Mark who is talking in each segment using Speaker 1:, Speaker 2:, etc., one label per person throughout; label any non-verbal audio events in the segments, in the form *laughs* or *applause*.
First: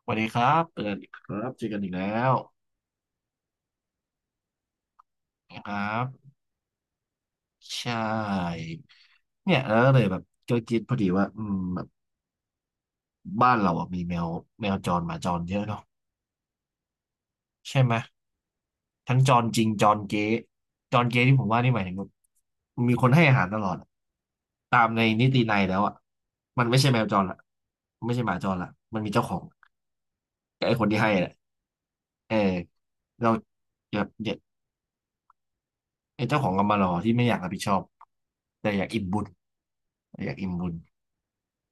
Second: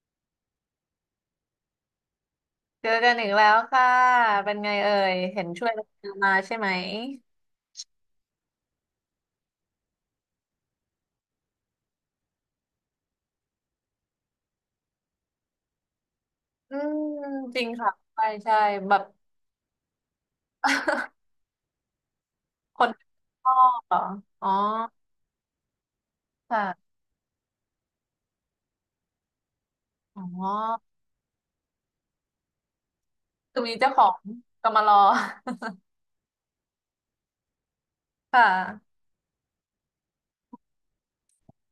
Speaker 1: สวัสดีครับเจอกันอีกครับเจอกันอีกแล้ว
Speaker 2: เจอกันอีกแล้วค่ะ เป็นไงเอ่ย เห็น
Speaker 1: นะ
Speaker 2: ช่ว
Speaker 1: ค
Speaker 2: ย
Speaker 1: รั
Speaker 2: กั
Speaker 1: บ
Speaker 2: นมาใช่ไหม
Speaker 1: ใช่เนี่ยแล้วเลยแบบก็คิดพอดีว่าแบบบ้านเราอะมีแมวจรหมาจรเยอะเนาะ
Speaker 2: อืมจริง
Speaker 1: ใช่
Speaker 2: ค่ะ
Speaker 1: ไหม
Speaker 2: ใช่ใช่แบบ
Speaker 1: ทั้งจรจริงจรเก๊ที่
Speaker 2: *laughs*
Speaker 1: ผมว่านี่หมายถึงแบบ
Speaker 2: คน
Speaker 1: มีคนให้อาหาร
Speaker 2: พ่อ
Speaker 1: ตลอดอะ
Speaker 2: เหรอ อ๋อ
Speaker 1: ตามในนิตินัยแล้วอ่ะมันไม่ใช่
Speaker 2: ค่ะ
Speaker 1: แมวจรละมันไม่ใช่หมาจรละมันมีเจ้าของ
Speaker 2: อ๋อ
Speaker 1: กับไอ้คนที่ให้แหละเออเรา
Speaker 2: คือมีเจ้าข
Speaker 1: แบ
Speaker 2: อ
Speaker 1: บ
Speaker 2: ง
Speaker 1: เนี่ย
Speaker 2: กำมารอ
Speaker 1: ไอ้เจ้าของกรรมารอที่ไม่อยากรับผิดชอบ
Speaker 2: *laughs* ค่
Speaker 1: แต่อยาก
Speaker 2: ะ
Speaker 1: อิ่มบุญอยากอิ่มบุญ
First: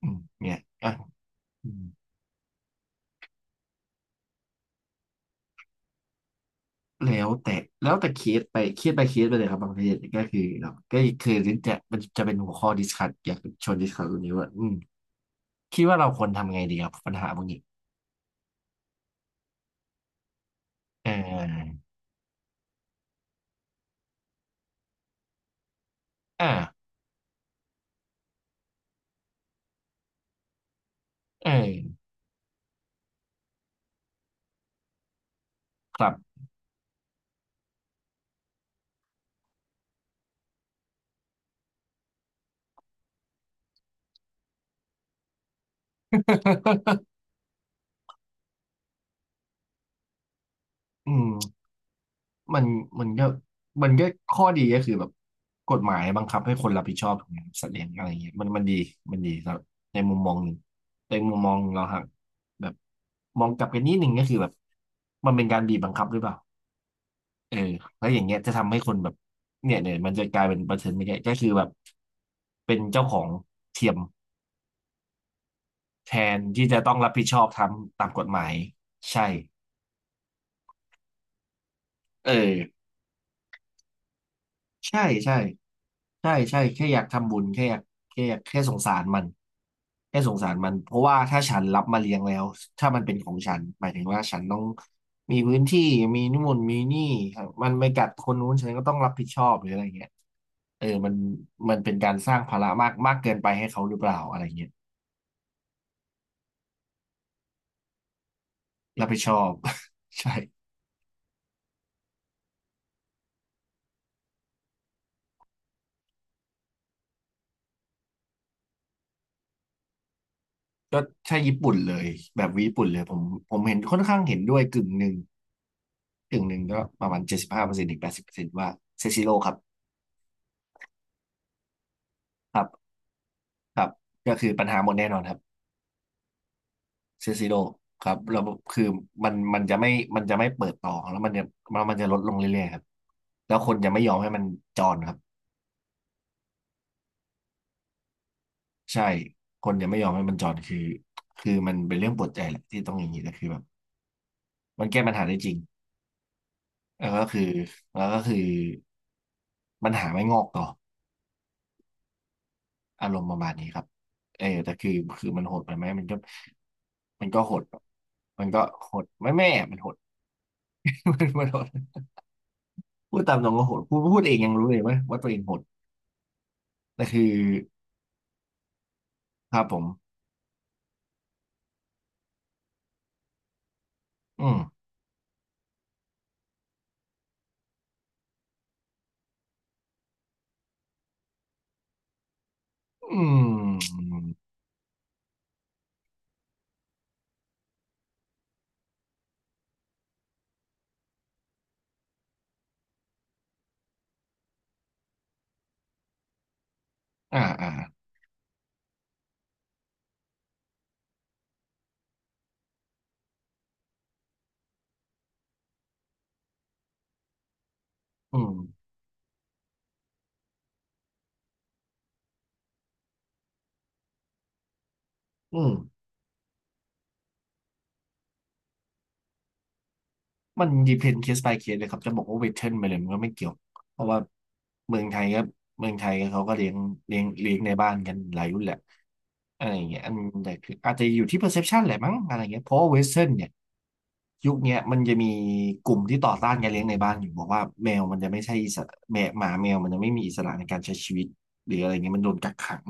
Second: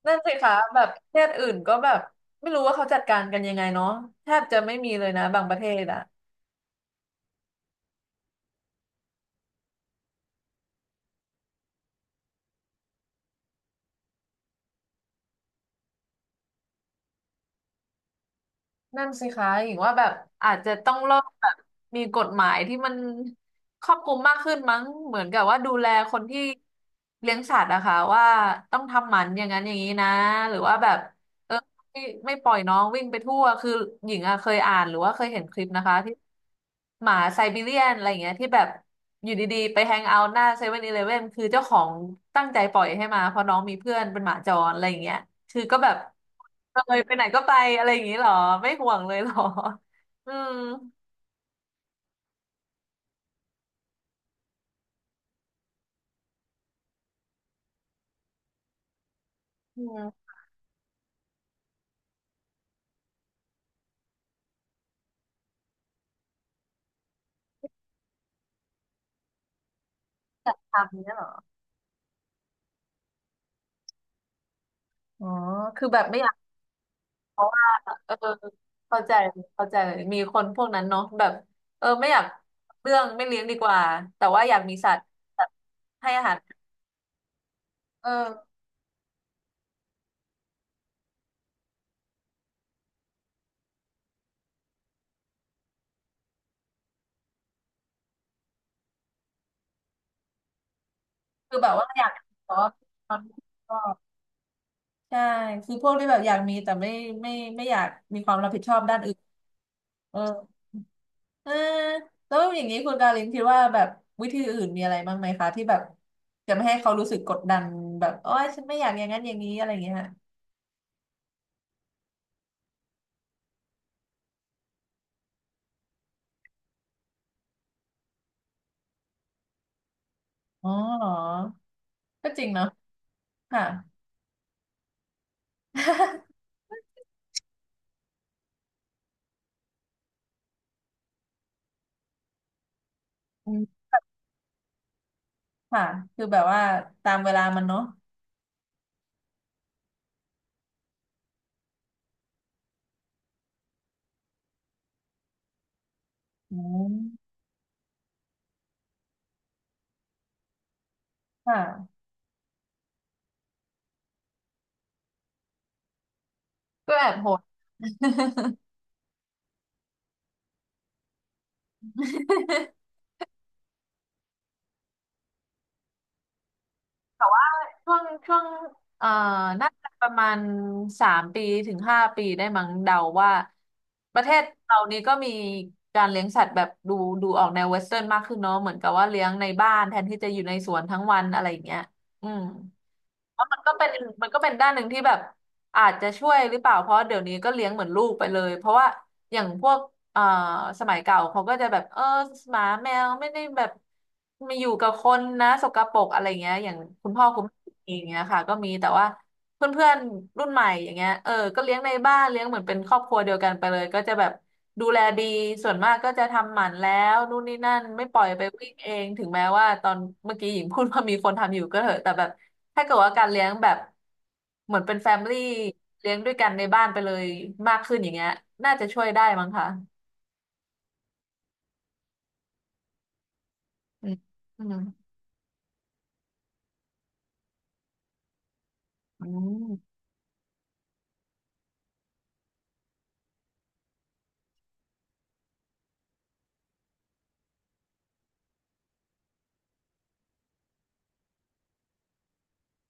Speaker 1: อื
Speaker 2: นั่
Speaker 1: ม
Speaker 2: นสิคะ
Speaker 1: เนี่ย
Speaker 2: แบบ
Speaker 1: อ่ะ
Speaker 2: ประเทศอื่น
Speaker 1: อื
Speaker 2: ก็
Speaker 1: ม
Speaker 2: แบบไม่รู้ว่าเขาจัดการกันยังไงเนาะแทบจะไม่มีเลยนะบางประเทศอะ
Speaker 1: แล้วแต่เคสไปเลยครับบางประเทศก็คือเราก็คือจะเป็นหัวข้อดิสคัสอยากชวนดิสคัสตรงนี้ว่าคิดว่าเราควรทำไงดีครับปัญหาพวกนี้
Speaker 2: นั่นสิคะหญิงว่าแบบอาจจะต้อง
Speaker 1: เ
Speaker 2: เริ่มแบบ
Speaker 1: อ
Speaker 2: มีกฎหมายที่มันครอบคลุมมากขึ้นมั้งเหมือนกับว่าดูแลคนที่
Speaker 1: อ่า
Speaker 2: เลี้ยงสัตว์นะคะว่าต้องทำหมันอย่างนั้นอย่างนี้นะหรือว่าแบบ
Speaker 1: อ
Speaker 2: ไม่ไม่ปล่อยน้องวิ่งไปทั่วคือหญิงอะเคยอ่านหรือว่าเคยเห็นคลิปนะคะ
Speaker 1: ครับ
Speaker 2: ที่หมาไซบีเรียนอะไรอย่างเงี้ยที่แบบอยู่ดีๆไปแฮงเอาท์หน้าเซเว่นอีเลฟเว่นคือเจ้าของตั้งใจปล่อยให้มาเพราะน้องมีเพื่อนเป็นหมาจรอะไรอย่างเงี้ยคือก็แบบเลย
Speaker 1: *laughs*
Speaker 2: ไปไหนก็ไปอะไรอย่างงี้เหรอไม่ห่วงเลยเหรออืม
Speaker 1: อืม มันมันก็มันก็ข้อดีก็คือแบบกฎหมายบังคับให้คนรับผิดชอบถูกไหมครับสัตว์เลี้ยงอะไรเงี้ยมันดีครับ
Speaker 2: อื
Speaker 1: ใน
Speaker 2: ม
Speaker 1: มุมมองหนึ่งแต่อีกมุมมองเราฮะแบบมองกลับกันนิดหนึ่งก็คือแบบมันเป็นการบีบบังคับหรือเปล่าเออแล้วอย่างเงี้ยจะทำให้คนแบบเนี่ยมันจะกลาย
Speaker 2: จั
Speaker 1: เป็
Speaker 2: ด
Speaker 1: นประเด็น
Speaker 2: ทำ
Speaker 1: ไม่
Speaker 2: เนี่ย
Speaker 1: ใช่
Speaker 2: เหรอ
Speaker 1: ก็คือแบบเป็นเจ้าของเทียม
Speaker 2: อ๋อคือแบบ
Speaker 1: แท
Speaker 2: ไม่
Speaker 1: นที่จะต้องรับผิดช
Speaker 2: เพ
Speaker 1: อบ
Speaker 2: ราะ
Speaker 1: ท
Speaker 2: ว่า
Speaker 1: ำตา
Speaker 2: เอ
Speaker 1: ม
Speaker 2: อ
Speaker 1: กฎหมาย
Speaker 2: เข้าใจ
Speaker 1: ใช่
Speaker 2: เข้าใจมีคนพวกนั้นเนาะแบบเออไม่อยาก
Speaker 1: เออ
Speaker 2: เรื่องไม่เลี้ยงดีกว่าแต่ว่าอยากมีสัต
Speaker 1: ใช่
Speaker 2: ว์
Speaker 1: ใช่
Speaker 2: แบบให้อา
Speaker 1: ใช่
Speaker 2: หาร
Speaker 1: ใช่แค่อยากทำบุญแค่อยาก
Speaker 2: เออ
Speaker 1: แค่สงสารมันแค่สงสารมันเพราะว่าถ้าฉันรับมาเลี้ยงแล้วถ้ามันเป็นของฉันหมายถึงว่าฉันต้องมีพื้นที่มีนู่นมีนี่ครับมันไม่กัดคนนู้นฉันก็ต้องรับผิดชอบหรืออะไรเงี้ยเออมัน
Speaker 2: คือแบ
Speaker 1: มั
Speaker 2: บ
Speaker 1: น
Speaker 2: ว่า
Speaker 1: เป็น
Speaker 2: อยา
Speaker 1: กา
Speaker 2: ก
Speaker 1: รสร้าง
Speaker 2: ขอ
Speaker 1: ภาระมาก
Speaker 2: ค
Speaker 1: มา
Speaker 2: วา
Speaker 1: ก
Speaker 2: ม
Speaker 1: เกิ
Speaker 2: รับ
Speaker 1: นไป
Speaker 2: ผิด
Speaker 1: ให้
Speaker 2: ชอ
Speaker 1: เขาห
Speaker 2: บ
Speaker 1: รือเปล่าอะไรเงี้ย
Speaker 2: ใช่คือพวกที่แบบอยากมีแต่ไม่ไม่ไม่อยากมีความรับผิดชอบด้าน
Speaker 1: รับ
Speaker 2: อื่
Speaker 1: ผิ
Speaker 2: น
Speaker 1: ดชอบ
Speaker 2: เอ
Speaker 1: *laughs*
Speaker 2: อ
Speaker 1: ใช่
Speaker 2: เออแล้วอย่างนี้คุณกาลินคิดว่าแบบวิธีอื่นมีอะไรบ้างไหมคะที่แบบจะไม่ให้เขารู้สึกกดดันแบบโอ้ยฉันไม่อยากอย่างนั้นอย่างนี้อะไรอย่างเงี้ยฮะ
Speaker 1: ก็ใช่ญี่ปุ่นเลยแบบญี่ปุ่นเลยผมเห็นค่อนข้างเห็นด้วยกึ่งหนึ่งก็ประมาณ75%ถึง80%ว่าเซซิโร่ครับ
Speaker 2: อ๋อเหรอก็จริง
Speaker 1: ครั
Speaker 2: เนาะ
Speaker 1: บ
Speaker 2: ค่ะ
Speaker 1: ครับก็คือปัญหาหมดแน่นอนครับ
Speaker 2: *laughs*
Speaker 1: เซซิโดครับแล้วคือมันจะไม่เปิดต่อแล้วมันจะลดลงเรื่อยๆครับ
Speaker 2: อื
Speaker 1: แล้ว
Speaker 2: ม
Speaker 1: คนจะไม่ยอมให้มันจอนครับ
Speaker 2: ค่ะคือแบบว่าตามเวลามันเนาะ
Speaker 1: ใช่คนจะไม่ยอมให้มันจอนคือมันเป็นเรื่องปวดใจแหละที่ต้องอย่างนี้แต่คือแบบมันแก้ปัญหาได้จริง
Speaker 2: อืม
Speaker 1: แล้วก็คือแล้วก็คือปัญหาไม่งอกต่อ
Speaker 2: ค่ะ
Speaker 1: อารมณ์ประมาณนี้ครับเออแต่คือคือมันโหดไปไหม
Speaker 2: ก็แอบ
Speaker 1: มั
Speaker 2: โห
Speaker 1: น
Speaker 2: ด
Speaker 1: ก็โหดมันก็โหดไม่แม่มันโหด *laughs* มันโหด พูดตามตรงก็โหดพูดเองยังรู้เลยว่าตัวเองโหด แต่คือ
Speaker 2: ช่วงเอ่อ
Speaker 1: ครับ
Speaker 2: น่า
Speaker 1: ผม
Speaker 2: จะประมาณสามปีถึงห้าปีได้มั้งเดาว่าประเทศ
Speaker 1: อืม
Speaker 2: เรานี้ก็มีการเลี้ยงสัตว์แบบดูออกแนวเวสเทิร์นมากขึ้นเนาะเหมือนกับว่าเลี้ยงในบ้านแทนที่จะอยู่ในสวนทั้งวันอะไรอย่างเงี้ยอืม
Speaker 1: อื
Speaker 2: แลาวมันก็เป็น
Speaker 1: ม
Speaker 2: มันก็เป็นด้านหนึ่งที่แบบอาจจะช่วยหรือเปล่าเพราะเดี๋ยวนี้ก็เลี้ยงเหมือนลูกไปเลยเพราะว่า อย่างพวกเอ่อสมัยเก่าเขาก็จะแบบ เออหมาแมวไม่ได้แบบมาอยู่กับคนนะสกปรกอะไรเงี้ยอย่างคุณพ่อ
Speaker 1: อ่า
Speaker 2: คุณแม่
Speaker 1: อ่า
Speaker 2: เองเงี้ยค่ะก็มีแต่ว่า เพื่อนเพื่อนรุ่นใหม่อย่างเงี้ยเออก็เลี้ยงในบ้านเลี้ยงเหมือนเป็นครอบครัวเดียวกันไปเลยก็จะแบบดูแลดีส่วนมากก็จะทำหมันแล้วนู่นนี่นั่นไม่ปล่อย
Speaker 1: อื
Speaker 2: ไปวิ่ง
Speaker 1: ม
Speaker 2: เองถึงแม้ว่าตอนเมื่อกี้หญิงพูดว่ามีคนทำอยู่ก็เถอะแต่แบบถ้าเกิดว่าการเลี้ยงแบบเหมือนเป็นแฟมิลี่
Speaker 1: อืม
Speaker 2: เลี้ยงด้วยกันในบ้านไปเลยมากขึ้นอย่างเงี้ยน่าจะช่วยได้มั้งคะ
Speaker 1: มัน depend case by case เลยครับจะบอกว่า western ไปเลยมันก็ไม่เกี่ยวเพ
Speaker 2: อื
Speaker 1: ราะ
Speaker 2: ม
Speaker 1: ว่า
Speaker 2: อืม
Speaker 1: เมืองไทยก็เขาก็เลี้ยงเลี้ยงในบ้านกันหลายรุ่นแหละ
Speaker 2: อื
Speaker 1: อะไรอย่าง
Speaker 2: ม
Speaker 1: เงี้ยอันแต่คืออาจจะอยู่ที่ perception แหละมั้งอะไรเงี้ยเพราะเว่เ western เนี่ยยุคเนี้ยมันจะมีกลุ่มที่ต่อต้านการเลี้ยงในบ้านอยู่บอกว่าแมวมันจะไม่ใช่อิสระแมวหมาแมวมันจะไม่มีอิสระในการใช้ชีวิตหรืออะไรเงี้ยมันโดนกักขัง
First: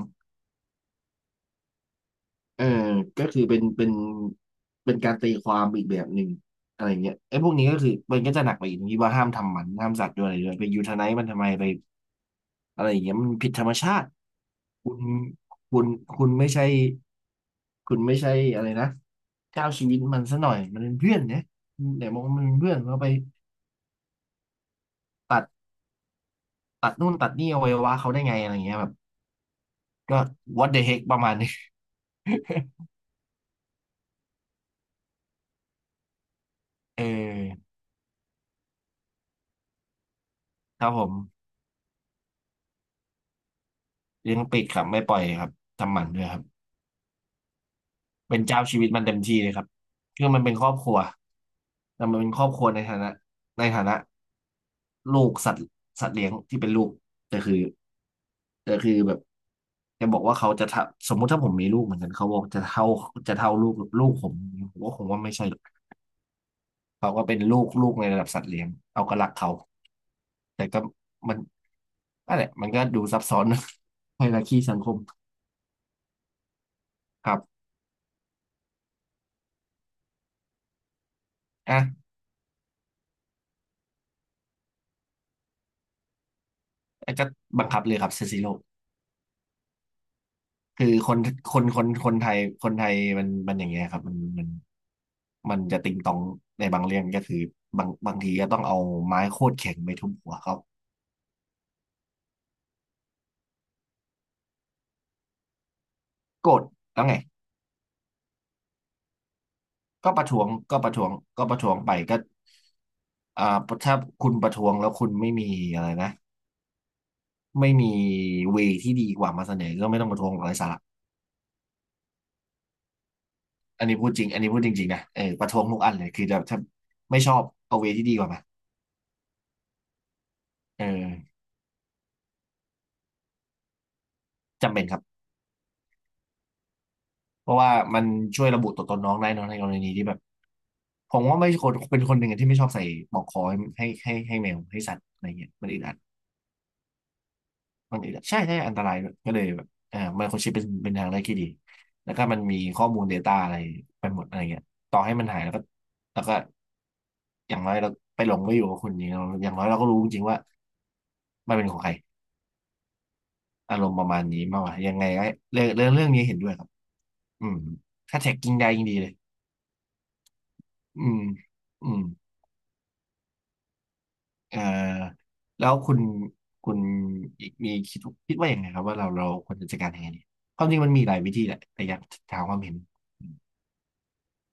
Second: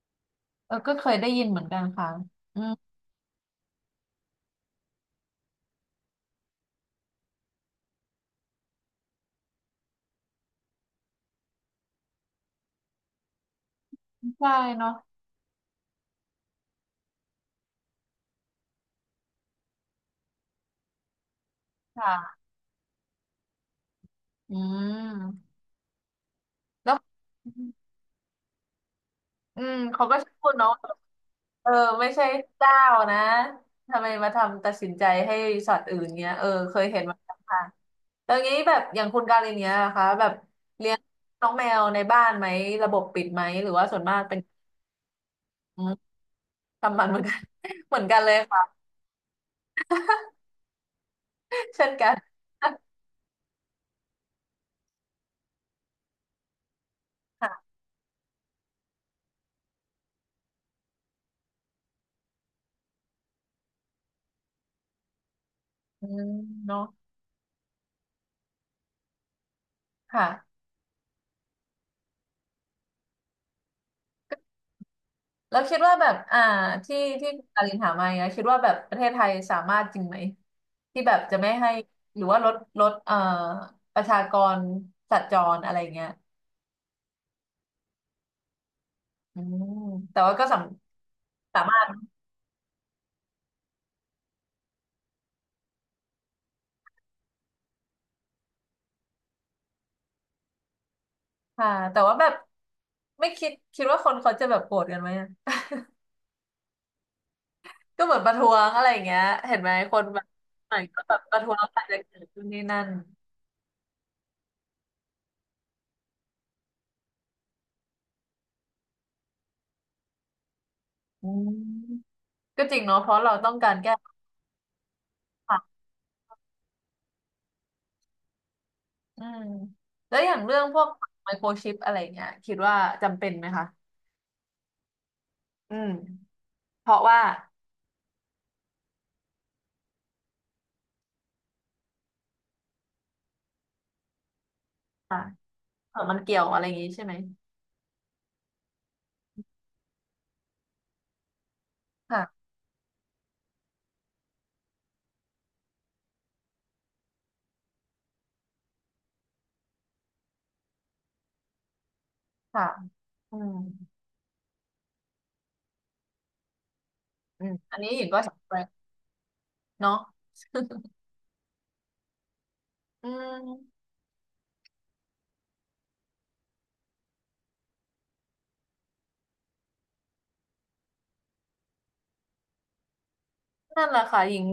Speaker 2: เออก็เคยได้ยินเหมือนกันค่ะอื
Speaker 1: เออ
Speaker 2: ม
Speaker 1: ก็คือเป็นเป็นการตีความอีกแบบหนึ่งอะไรเงี้ยไอ้พวกนี้ก็คือมันก็จะหนักไปอีกตรงที่ว่าห้ามทำหมันห้ามสัตว์ด้วยอะไรด้วยไปยูทไนายมันทำไมไปอะไรอย่างเงี้ยมันผิดธรรมชาติ
Speaker 2: ใช่เนาะ
Speaker 1: คุณคุณคุณไม่ใช่อะไรนะเจ้าชีวิตมันซะหน่อยมันเป็นเพื่อนเนี่ยเดี๋ยวมองว่า
Speaker 2: ค่ะ
Speaker 1: มันเป็นเพื่อนเราไป
Speaker 2: อื
Speaker 1: ตัด
Speaker 2: มแล้ว
Speaker 1: นู่นตัดนี่อวัยวะเขาได้ไงอะไรเงี้ยแบบ
Speaker 2: อืมเขาก็
Speaker 1: ก็
Speaker 2: พูด
Speaker 1: what
Speaker 2: เนาะ
Speaker 1: the heck ประมาณนี้ *laughs*
Speaker 2: เออไม่ใช่เจ้านะทำไมมาทำตัดสินใจให้ชอตว์อื่นเงี้ยเออเคยเห็
Speaker 1: เอ
Speaker 2: นมาแล้วค่ะ
Speaker 1: อ
Speaker 2: ตอนนี้แบบอย่างคุณการินเนี้ยนะคะแบบ
Speaker 1: ครั
Speaker 2: เลี้
Speaker 1: บ
Speaker 2: ยง
Speaker 1: ผม
Speaker 2: น้องแมวในบ้านไหมระบบปิดไหมหรือว่าส่วนมาก
Speaker 1: เลี้
Speaker 2: เป็
Speaker 1: ย
Speaker 2: น
Speaker 1: งปิดครับไม่ปล่อยครับ
Speaker 2: อืม
Speaker 1: ทำหมันด้วยครับ
Speaker 2: ทำมันเหมือนกัน *laughs* เหมือนกันเลย
Speaker 1: เป็นเจ้า
Speaker 2: ค่ะ
Speaker 1: ชีวิตมันเต็มที่เลยครับคือมันเป็นครอบครัว
Speaker 2: เช่น
Speaker 1: แต่
Speaker 2: กัน
Speaker 1: มันเป็นครอบครัวในฐานะในฐานะลูกสัตว์สัตว์เลี้ยงที่เป็นลูกแต่
Speaker 2: *laughs*
Speaker 1: คือ
Speaker 2: ค่ะ
Speaker 1: แบบจะบอกว่าเขาจะทะสมมุติถ้าผมมีลูกเหมือนกันเขาบอกจะเท่าลูกผมผมวคงว่าไม่ใช่หรอก
Speaker 2: อืมเนาะ
Speaker 1: เขาก็เป็นลูกในระดับสัตว์เลี้ยงเอาก็รักเขา
Speaker 2: ค่ะ
Speaker 1: แต่ก็มันนั่นแหละมันก็ดูซับซ้อนนะ *laughs* ไฮรักีสังคม
Speaker 2: แล้วคิดว่าแบบอ่าที่
Speaker 1: ค
Speaker 2: ที่
Speaker 1: รั
Speaker 2: คุณกา
Speaker 1: บ
Speaker 2: รินถามมาเนี้ยคิดว่าแบบประเทศไทยสามารถจริงไหมที่แบบจะไม่ให้
Speaker 1: อ่ะ
Speaker 2: หรือว่าลดประชากรสัตว์จรอะไรเงี้ย
Speaker 1: แล้วก็บังคับเลยครับเซซิโล
Speaker 2: อืมแต่ว่าก็
Speaker 1: คือคนค
Speaker 2: สา
Speaker 1: น
Speaker 2: มา
Speaker 1: ค
Speaker 2: ร
Speaker 1: น
Speaker 2: ถ
Speaker 1: คนไทยคนไทยมันอย่างเงี้ยครับมันมันจะติงตองในบางเรื่องก็คือ บางทีก็ต้องเอาไม้โคตรแข็งไปทุบหัวเขา
Speaker 2: ค่ะแต่ว่าแบบไม่คิดว่าคนเขาจะแบบโกรธกันไหมอะ
Speaker 1: โกรธแล้วไง
Speaker 2: *laughs* ก็เหมือนประท้วงอะไรอย่างเงี้ยเห็นไหมคน
Speaker 1: ก็
Speaker 2: แบ
Speaker 1: ป
Speaker 2: บ
Speaker 1: ระท้วง
Speaker 2: ไหน
Speaker 1: ก็ประ
Speaker 2: ก็
Speaker 1: ท้วง
Speaker 2: แบบประ
Speaker 1: ก็
Speaker 2: ท้
Speaker 1: ป
Speaker 2: วง
Speaker 1: ระ
Speaker 2: อา
Speaker 1: ท้
Speaker 2: จ
Speaker 1: วง
Speaker 2: จะเ
Speaker 1: ไปก็
Speaker 2: กิดขึ้นนี่นั่น
Speaker 1: อ่าถ้าคุณประท้วงแล้วคุณไม่มีอะไรนะไม่มีเวที่ดีกว่ามาเสนอก็ไม่ต้องประท้วงอะไรสาระ
Speaker 2: อืมก็จริงเนาะเพราะเราต้องการแก้ปัญ
Speaker 1: อันนี้พูดจริงๆนะเออประ
Speaker 2: หา
Speaker 1: ท้วงทุกอันเลยคือจะถ้าไม่ชอบเอาเวที่ดีกว่ามา
Speaker 2: อืมแล้วอย่างเรื่องพว
Speaker 1: เอ
Speaker 2: กไม
Speaker 1: อ
Speaker 2: โครชิปอะไรเงี้ยคิดว่าจำเป็นไหมคะ
Speaker 1: จำเป็นครับ
Speaker 2: อืมเพราะว่า
Speaker 1: เพราะว่ามันช่วยระบุตัวตนน้องได้เนอะในกรณีที่แบบผมว่าไม่คนเป็นคนหนึ่งอะที่ไม่ชอบใส่ปลอกคอให้แมวให้สัตว์
Speaker 2: อ่ะ
Speaker 1: อะไรเงี้ยมันอึดอั
Speaker 2: เอ
Speaker 1: ด
Speaker 2: อมันเกี่ยวอะไรอย่างงี้ใช่ไหม
Speaker 1: มันอึดอัดใช่ใช่อันตรายด้วยก็เลยแบบไมโครชิปเป็นทางเลือกที่ดีแล้วก็มัน
Speaker 2: ค่ะ
Speaker 1: มีข้อมูล Data อะไรไปหมดอะไรเงี้ยต่อให้มันหายแล้วก็แล้วก็อย่างน้อยเราไปหลงไปอยู่กับคนนี้เราอย่างน้อยเราก็รู้จริงๆว่ามันเป็นของใคร
Speaker 2: ค่ะอืม
Speaker 1: อารมณ์ประมาณนี้มากกว่ายังไงก็เรื่องนี้เห็นด้วยครับ
Speaker 2: อื
Speaker 1: อื
Speaker 2: ม
Speaker 1: ม
Speaker 2: อันนี้หญิงก็
Speaker 1: ถ้า
Speaker 2: *laughs* เห็
Speaker 1: แท็
Speaker 2: น
Speaker 1: กกิ้
Speaker 2: ด้
Speaker 1: ง
Speaker 2: วย
Speaker 1: ได้ยิ่งดีเลย
Speaker 2: เนาะ
Speaker 1: อืมอืม
Speaker 2: อืม
Speaker 1: เอ่อแล้วคุณอีกมีคิดคิดว่าอย่างไงครับว่าเราควรจะจัดการยังไงดีความจริงมันมีหลายวิธีแหละแต่อยากถามความเห็น
Speaker 2: นั่นแหละค่ะหญิง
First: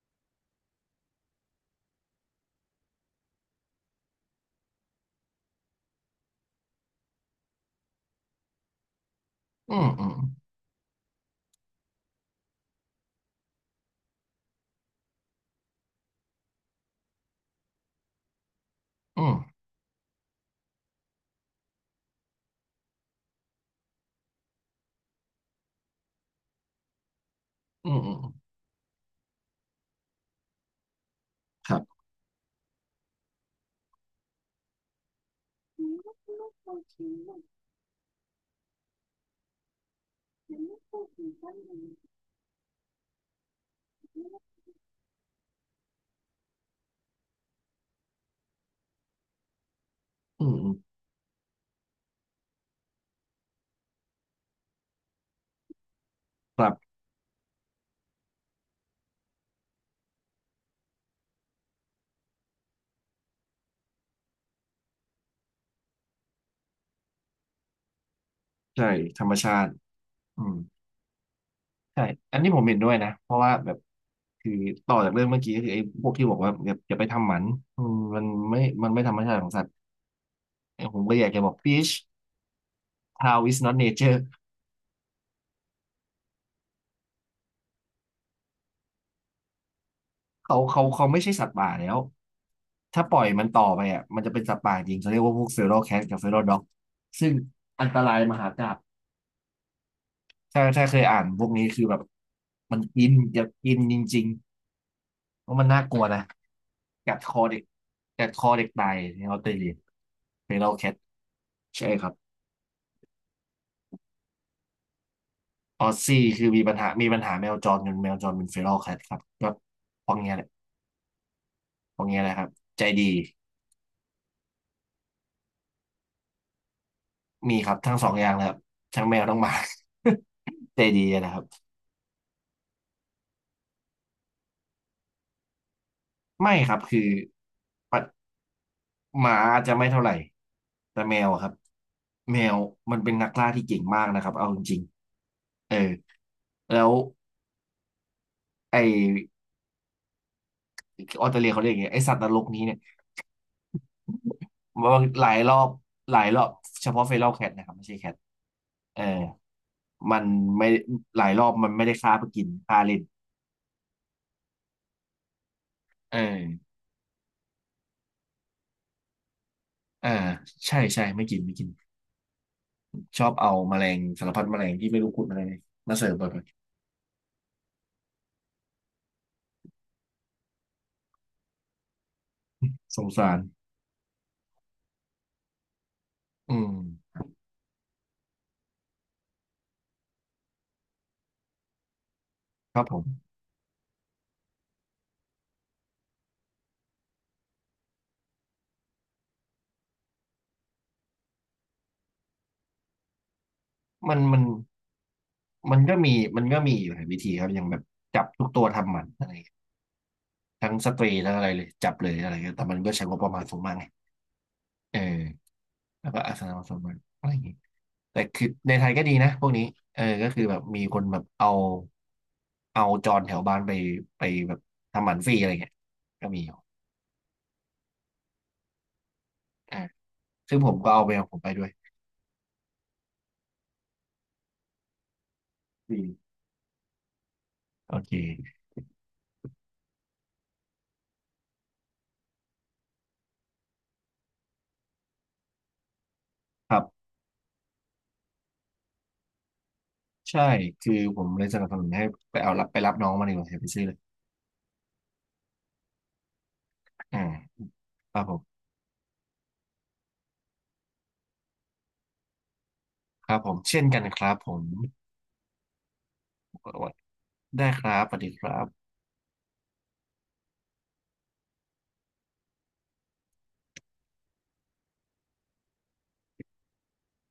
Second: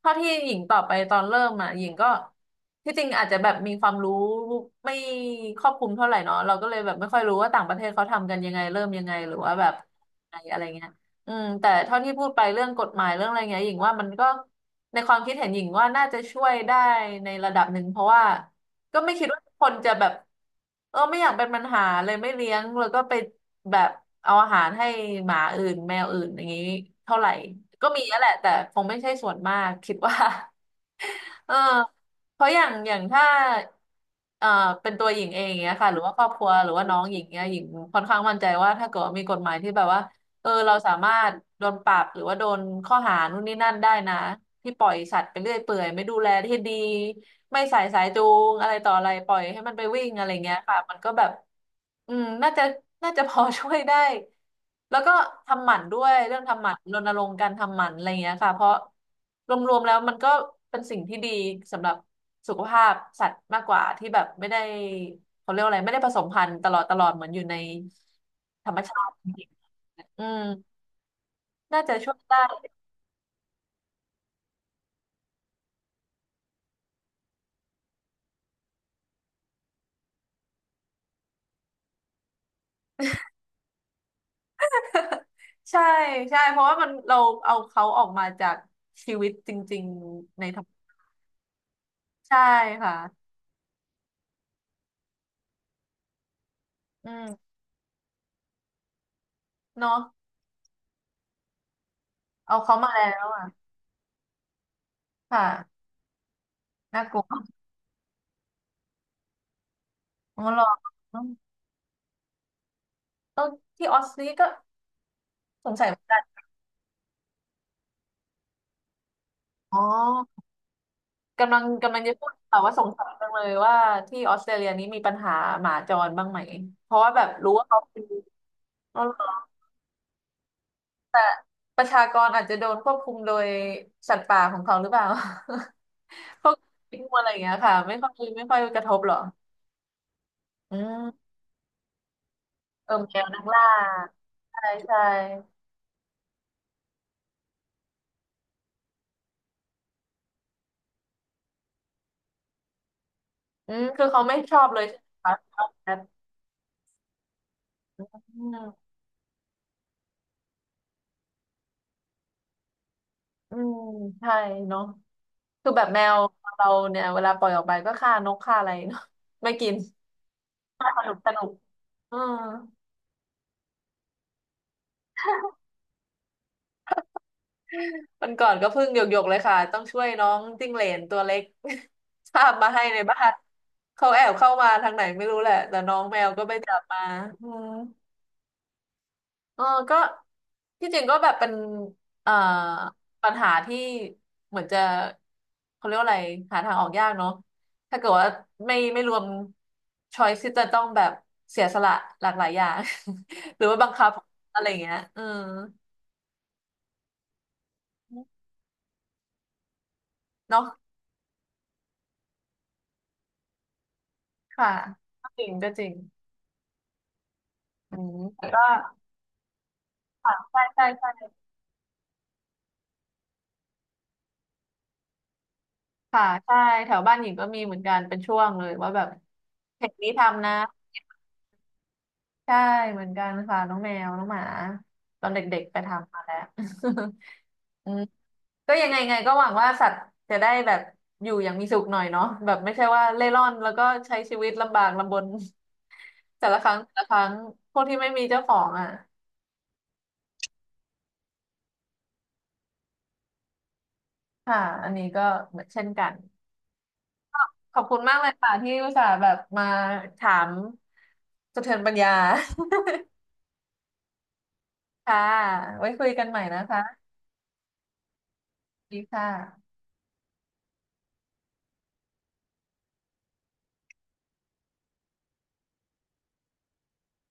Speaker 2: เท่าที่หญิงตอบไปตอนเริ่มอ่ะหญิงก็ที่จริงอาจจะแบบมีความรู้ไม่ครอบคลุมเท่าไหร่เนาะเราก็เลยแบบไม่ค่อยรู้ว่าต่างประเทศเขาทำกันยังไงเริ่มยังไงหรือว่าแบบ
Speaker 1: อืมอืม
Speaker 2: อะไรอะไรเงี้ยอืมแต่เท่าที่พูดไปเรื่องกฎหมายเรื่องอะไรเงี้ยหญิงว่ามันก็ในความคิดเห็นหญิงว่าน่าจะช่วยได้ในระดับหนึ่งเพราะว่า ก็ไม่คิ
Speaker 1: อื
Speaker 2: ด
Speaker 1: ม
Speaker 2: ว่าคนจะแบบเออไม่อยากเป็นปัญหาเลยไม่เลี้ยงแล้วก็ไปแบบเอาอาหารให้หมาอื่นแมวอื่นอย่างนี้เท่าไหร่ก็
Speaker 1: อืม
Speaker 2: มี
Speaker 1: อื
Speaker 2: นั่
Speaker 1: ม
Speaker 2: นแหละแต่คงไม่ใช่ส่วนมากคิดว่า *laughs* เออ
Speaker 1: ครับ
Speaker 2: เพราะอย่างอย่างถ้าเอ่อเป็นตัวหญิงเองเนี้ย
Speaker 1: อื
Speaker 2: ค่ะหรือว่า
Speaker 1: ม
Speaker 2: ครอบครัวหรือว่าน้องหญิงเนี้ยหญิงค่อนข้างมั่นใจว่าถ้าเกิดว่ามีกฎหมายที่แบบว่า เออเราสามารถโดนปรับหรือว่าโดนข้อหานู่นนี่นั่นได้นะที่ปล่อยสัตว์ไปเรื่อยเปื่อยไม่ดูแลที่ดีไม่ใส่สายจูงอะไรต่ออะไรปล่อยให้มันไปวิ่งอะไร
Speaker 1: อื
Speaker 2: เงี้ยค่ะมั
Speaker 1: ม
Speaker 2: นก็แบบอืมน่าจะพอช่วยได้แล้วก็ทำหมันด้วยเรื่อง
Speaker 1: ค
Speaker 2: ทำห
Speaker 1: รั
Speaker 2: มัน
Speaker 1: บ
Speaker 2: รณรงค์การทำหมันอะไรเงี้ยค่ะเพราะรวมๆแล้วมันก็เป็นสิ่งที่ดีสำหรับสุขภาพสัตว์มากกว่าที่แบบไม่ได้เขาเรียกว่าอะไรไม่ได้ผสมพันธุ์ตลอดตลอดเหมือนอยู่ในธรรม
Speaker 1: ใช่
Speaker 2: ชาติ
Speaker 1: ธรรมชาติ
Speaker 2: อื
Speaker 1: อืม
Speaker 2: ม น่าจะ
Speaker 1: ใช่
Speaker 2: ช่วย
Speaker 1: อันนี้ผม
Speaker 2: ได้
Speaker 1: เห็นด้วยนะเพราะว่าแบบคือต่อจากเรื่องเมื่อกี้ก็คือไอ้พวกที่บอกว่าแบบอย่าไปทำหมันอืมมันไม่ธรรมชาติของสัตว์ไอ้ผมก็อยากจะบอก fish cow is not nature
Speaker 2: ใช่ใช่เพราะว่ามันเราเอาเขาออกมาจากชีวิตจริงๆในธรรม
Speaker 1: เขาไม่ใช่สัตว์ป่าแล้ว
Speaker 2: ใช่ค่ะ
Speaker 1: ถ้าปล่อยมันต่อไปอ่ะมันจะเป็นสัตว์ป่าจริงเขาเรียกว่าพวกเฟโรแคทกับเฟโรด็อก
Speaker 2: อื
Speaker 1: ซึ่ง
Speaker 2: ม
Speaker 1: อันตรายมหากาพย์
Speaker 2: เนาะ
Speaker 1: ถ้าเคยอ่านพวกนี้คือแบบ
Speaker 2: เอาเขา
Speaker 1: มัน
Speaker 2: มา
Speaker 1: กิน
Speaker 2: แล้ว
Speaker 1: อ
Speaker 2: อ่ะ
Speaker 1: ยากกินจริงๆเพราะมัน
Speaker 2: ค่ะ
Speaker 1: น่ากลัวนะ
Speaker 2: น่าก
Speaker 1: กั
Speaker 2: ลั
Speaker 1: ด
Speaker 2: ว
Speaker 1: คอเด็กกัดคอเด็กตายในออสเตรเลีย
Speaker 2: อ๋อ
Speaker 1: เฟ
Speaker 2: เหร
Speaker 1: โร
Speaker 2: อ
Speaker 1: แคทใช่ครับ
Speaker 2: ต้นที่ออสนี่ก็สง
Speaker 1: อ
Speaker 2: สัย
Speaker 1: อ
Speaker 2: เห
Speaker 1: ส
Speaker 2: มือนกัน
Speaker 1: ซี่คือมีปัญหามีปัญหาแมวจรจนแมวจรเป็นเฟโรลแคทครับก็
Speaker 2: อ๋
Speaker 1: พวกเนี้ยแห
Speaker 2: อ
Speaker 1: ละ
Speaker 2: กำลังกำ
Speaker 1: พ
Speaker 2: ลัง
Speaker 1: วก
Speaker 2: จะ
Speaker 1: เนี้ย
Speaker 2: พู
Speaker 1: แห
Speaker 2: ด
Speaker 1: ละครับ
Speaker 2: ค่ะว่าส
Speaker 1: ใจ
Speaker 2: งสั
Speaker 1: ดี
Speaker 2: ยจังเลยว่าที่ออสเตรเลียนี้มีปัญหาหมาจรบ้างไหมเพราะว่าแบบรู้
Speaker 1: มี
Speaker 2: ว่า
Speaker 1: ครับ
Speaker 2: เขา
Speaker 1: ทั้ง
Speaker 2: เป็น
Speaker 1: สองอย่างเลยครับทั้งแมวทั้งหมา *laughs* ใจดีนะครับ
Speaker 2: ประชากรอาจจะโดนควบคุมโดยสัตว์ป่าของเขาหรือเปล่า พว
Speaker 1: ไม่
Speaker 2: ก
Speaker 1: ครับคื
Speaker 2: งู
Speaker 1: อ
Speaker 2: อะไรอย่างเงี้ยค่ะไม่
Speaker 1: ปัด
Speaker 2: ค่อยไม่ค่อยกระทบหรอ
Speaker 1: หมาอาจจะไม่เท่าไหร่
Speaker 2: อื
Speaker 1: แต่แม
Speaker 2: ม
Speaker 1: วอะครับแมว
Speaker 2: เออ
Speaker 1: มันเป็
Speaker 2: แม
Speaker 1: น
Speaker 2: ว
Speaker 1: นัก
Speaker 2: นัก
Speaker 1: ล่าที่
Speaker 2: ล่า
Speaker 1: เก่งมากนะครับเอาจ
Speaker 2: ใช่
Speaker 1: ริง
Speaker 2: ใช่
Speaker 1: ๆเออแล้วไอออสเตรเลียเขาเรียกอย่างเงี้ยไอสัตว์นรกนี้เนี่ย
Speaker 2: อืมคือเขาไม่ชอบเลย
Speaker 1: ั
Speaker 2: ใช่
Speaker 1: ห
Speaker 2: ไหม
Speaker 1: ลา
Speaker 2: คะ
Speaker 1: ยรอ
Speaker 2: ชอ
Speaker 1: บ
Speaker 2: บแคท
Speaker 1: หลายรอบเฉพาะเฟรัลแคทนะครับไม่ใช่แคท
Speaker 2: อืม
Speaker 1: เออมันไม่หลายรอบมันไม่ได้ฆ่าเพื่อกินฆ่าเล่น
Speaker 2: อืมใช่เนาะคือแบบแม
Speaker 1: เอ
Speaker 2: ว
Speaker 1: อ
Speaker 2: เราเนี่ยเวลาปล่อยออกไปก็ฆ่านกฆ่าอะไรเนาะไม่กิน
Speaker 1: อ่าใช่
Speaker 2: ส
Speaker 1: ใช่
Speaker 2: นุก
Speaker 1: ไม่
Speaker 2: ส
Speaker 1: กิน
Speaker 2: นุก
Speaker 1: ไม่กิน
Speaker 2: อืม
Speaker 1: ชอบเอาแมลงสารพัดแมลงที่ไม่รู้คุณอะไรมาเสิร์ฟบ่อย
Speaker 2: วันก่อนก็เพิ่งหยกๆเลยค่ะต้องช่วยน้องจิ้งเหลนตัวเล็ก *laughs* คาบมาให้
Speaker 1: ๆ
Speaker 2: ใน
Speaker 1: สง
Speaker 2: บ้า
Speaker 1: สา
Speaker 2: น
Speaker 1: ร
Speaker 2: เขาแอบเข้ามาทางไหนไม่รู้แหละแต่น้องแมวก็ไป
Speaker 1: อืม
Speaker 2: จับมาอืม เออก็ที่จริงก็แบบเป็นเอ่อ
Speaker 1: ครับผ
Speaker 2: ปั
Speaker 1: ม
Speaker 2: ญหาที่เหมือนจะเขาเรียกว่าอะไรหาทางออกยากเนาะถ้าเกิดว่าไม่ไม่รวมช้อยที่จะต้องแบบเสียสละหลากหลายอย่าง *laughs* หรือว่าบังคับ
Speaker 1: มัน
Speaker 2: อะไรอย่างเงี้ยเออ
Speaker 1: มันก็มีมันก็มีอยู่หลายวิธีครับอย่างแบบจับทุกตัวทำหมันอะไรอย่างเงี้ย
Speaker 2: เนาะ
Speaker 1: ทั้งสเตรย์ทั้งอะไรเลยจับเลยอะไรเงี้ยแต่มันก็ใช้งบประมาณสูงมากไง
Speaker 2: ค่ะ
Speaker 1: เอ
Speaker 2: ก็จริ
Speaker 1: อ
Speaker 2: งก็จริง
Speaker 1: แล้วก็อาสนะสูงมากอะไรอย่างเงี้ย
Speaker 2: อืม
Speaker 1: แต่
Speaker 2: แต่
Speaker 1: คือ
Speaker 2: ก็
Speaker 1: ในไทยก็ดีนะพวกนี้เออก็คือแบ
Speaker 2: ใช่
Speaker 1: บมี
Speaker 2: ใช่
Speaker 1: คนแบบ
Speaker 2: ใช่
Speaker 1: เอาจรแถวบ้านไปแบบทำหมันฟรีอะไรเงี้ย
Speaker 2: ค่ะ
Speaker 1: ก็มีอ
Speaker 2: ใช่
Speaker 1: ยู่
Speaker 2: แถวบ้านหญิงก็มีเหมือนกันเป็นช่วงเลยว่าแบบ
Speaker 1: อ่า
Speaker 2: เพจนี้ทำนะ
Speaker 1: ซึ่งผมก็เอาไปของผมไปด้วย
Speaker 2: ใช่เหมือนกันค่ะน้องแมวน้องหมาตอนเด็กๆไป
Speaker 1: ฟรี
Speaker 2: ทำมาแล้ว *laughs* อื
Speaker 1: โอ
Speaker 2: ม
Speaker 1: เค
Speaker 2: ก็ยังไงไงก็หวังว่าสัตว์จะได้แบบอยู่อย่างมีสุขหน่อยเนาะแบบไม่ใช่ว่าเล่ร่อนแล้วก็ใช้ชีวิตลำบากลำบน *laughs* แต่ละค
Speaker 1: ค
Speaker 2: รั้ง
Speaker 1: รั
Speaker 2: แต่ละ
Speaker 1: บ
Speaker 2: ครั้งพวกที่ไม่มีเจ้าของอ่ะ
Speaker 1: ใช่คือผมเลยสนับสนุนให้ไปเอารับไปรับน้องมาดีกว่าอย่าไปซื้อเลย
Speaker 2: ค่ะอันนี้ก็เหมือนเช่นกัน
Speaker 1: อ่า
Speaker 2: ขอบคุณมา
Speaker 1: ค
Speaker 2: ก
Speaker 1: รับ
Speaker 2: เลย
Speaker 1: ผม
Speaker 2: ค่ะที่อุตส่าห์แบบมาถามสะเทือนปัญญา
Speaker 1: ครับผมเช่นกันครับผม
Speaker 2: *laughs* ค่ะไว้คุยกันใหม่นะคะ
Speaker 1: ได้ครับสวัสดีครับ
Speaker 2: ดีค่ะ